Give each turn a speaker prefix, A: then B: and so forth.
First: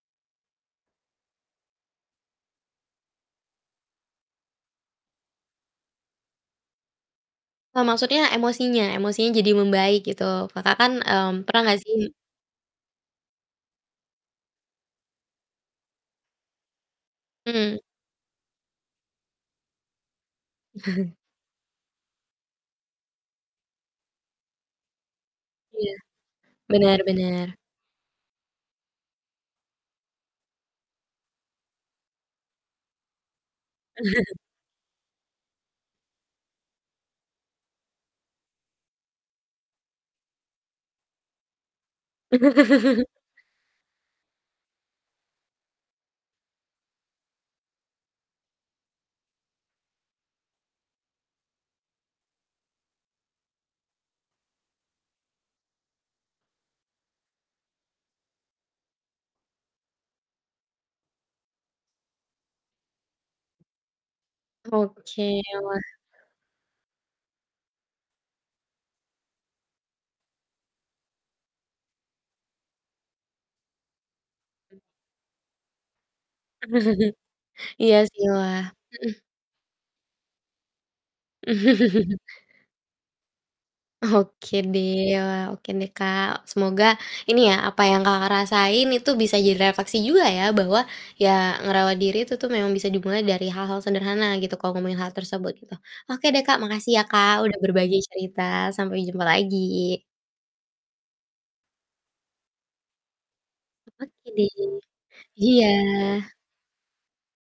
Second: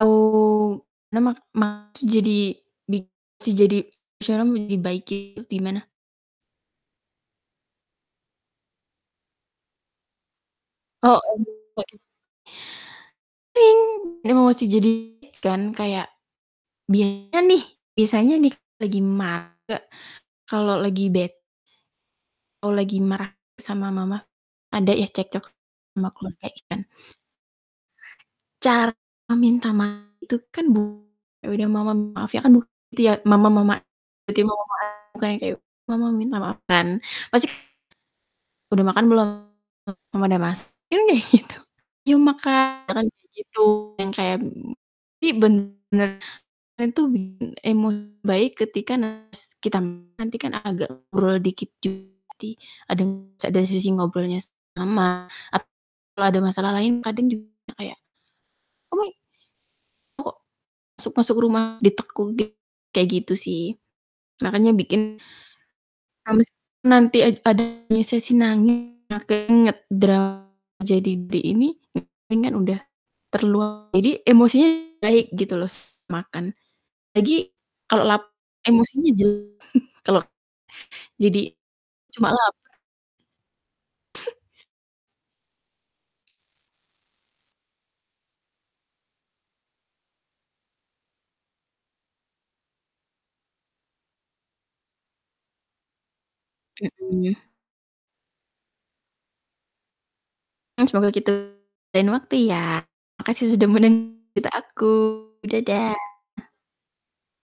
A: Au. Mema ma jadi bisa jadi [unintelligible] gimana?
B: Eee, maksudnya emosinya, emosinya jadi membaik gitu. Kakak kan,
A: Oh,
B: mmm, pernah
A: [unintelligible]
B: gak sih?
A: oke. Emosi jadi kan kayak biasanya nih
B: Mhm.
A: biasanya nih lagi [unintelligible] kalau lagi bet Kalau lagi marah sama mama, ada ya cekcok
B: Iya,
A: sama keluarga ya.
B: bener bener.
A: Cara meminta maaf itu kan bukan ya udah mama maaf ya kan bukan gitu ya, mama mama [unintelligible] bukan yang kayak, "Mama minta maaf," kan, pasti [unintelligible] "Udah makan belum?" Mama udah masak paling kayak gitu. "Yuk makan," paling kayak gitu, yang kayak [unintelligible] bener itu tuh bikin emo baik ketika nas kita nanti kan agak ngobrol dikit juga [unintelligible] ada sisi ngobrolnya [unintelligible] sama atau ada masalah lain kadang juga kayak [unintelligible] kok suk masuk rumah ditekuk [unintelligible] kayak gitu sih, makanya bikin
B: Oke, wah.
A: [unintelligible] nanti ada sesi nangis [unintelligible] jadi di ini [unintelligible] udah terluang jadi emosinya baik gitu loh, terus makan lagi
B: Iya
A: kalau
B: sih,
A: lapar
B: wah
A: emosinya.
B: mhm.
A: [unintelligible] Jadi cuma lapar.
B: Oke deh ya, oke deh, Kak, semoga ini ya, apa yang, Kakak, rasain itu bisa jadi refleksi juga ya. Bahwa ya ngerawat diri itu tuh memang bisa dimulai dari hal-hal sederhana gitu kalau ngomongin hal tersebut, gitu. Oke deh, Kak, makasih ya, Kak,
A: Mhm.
B: udah berbagai cerita, sampai jumpa lagi!
A: Semoga kita di lain waktu ya. Makasih sudah mendeng
B: Oke, deh
A: cerita aku,
B: iya.
A: dadah!